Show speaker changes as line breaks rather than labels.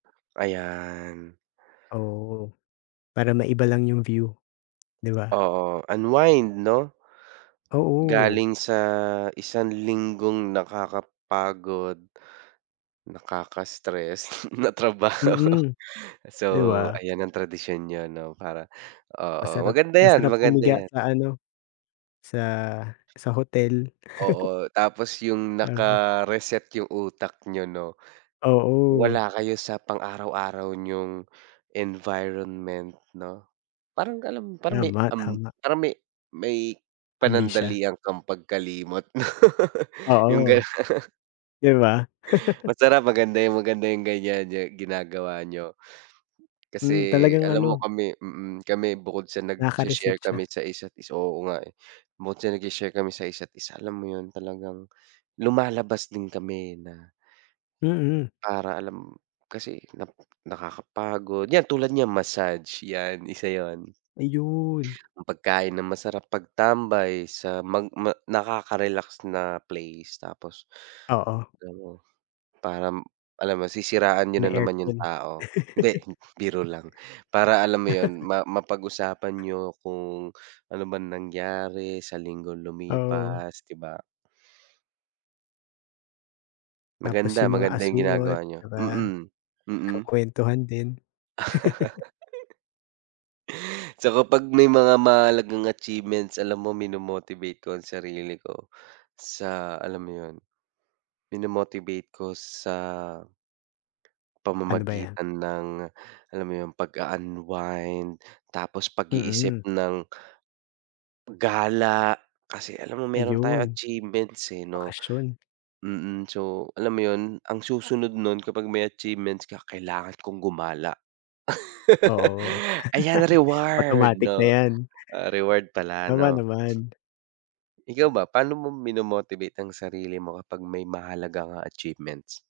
Ayan.
Oo, para maiba lang yung view, 'di ba?
Oo, unwind, 'no?
Oo.
Galing sa isang linggong nakakapagod, nakaka-stress na trabaho.
Mm,
So,
'di ba?
ayan ang tradisyon niyo, 'no, para oo,
Masarap
maganda yan,
masarap
maganda
humiga
yan.
sa ano, sa sa hotel.
Oo, tapos yung
Ah, ru
naka-reset yung utak niyo, 'no.
Oo.
Wala kayo sa pang-araw-araw niyong environment, 'no? Parang alam parang may
Tama,
um,
tama.
parang may may
Amnesia.
panandalian kang pagkalimot no, yung gano'n.
Oo. 'Di ba?
Masarap, maganda yung maganda yung ganyan niyo ginagawa niyo. Kasi
Hmm, talagang
alam mo
ano
kami mm, kami bukod sa
Nakaka-reset
nag-sha-share
siya.
kami sa isa't isa oo nga eh, bukod sa nag-sha-share kami sa isa't isa, alam mo yun, talagang lumalabas din kami na
Mm.
para, alam kasi nap nakakapagod, yan, tulad niyan, massage, yan isa 'yon.
Ayun.
Ang pagkain ng masarap, pagtambay, sa mag ma nakaka-relax na place, tapos
Oo.
pero, parang, alam mo, sisiraan niyo
May
na naman yung
aircon.
tao. Hindi, biro lang, para, alam mo 'yon, ma mapag-usapan niyo kung, ano bang nangyari, sa linggong
Oo.
lumipas, 'di ba?
Tapos
Maganda,
yung mga
maganda yung
asungot,
ginagawa niyo,
'di ba,
mm, mm.
nagkukuwentuhan din.
Tsaka 'pag may mga mahalagang achievements, alam mo, mino-motivate ko ang sarili ko, sa alam mo yun, mino-motivate ko sa
Ano ba yan?
pamamagitan ng, alam mo yun, pag-a-unwind, tapos pag-iisip
Mm.
ng gala kasi alam mo, meron tayong
Ayun,
achievements eh, 'no.
bakasyon.
Mm, so, alam mo yun, ang susunod no'n, kapag may achievements ka, kailangan kong gumala.
Oo.
Ayan, reward,
Automatic na
'no,
yan.
ah, reward pala,
Tama
'no.
naman.
Ikaw ba, paano mo mino-motivate ang sarili mo kapag may mahahalaga kang achievements?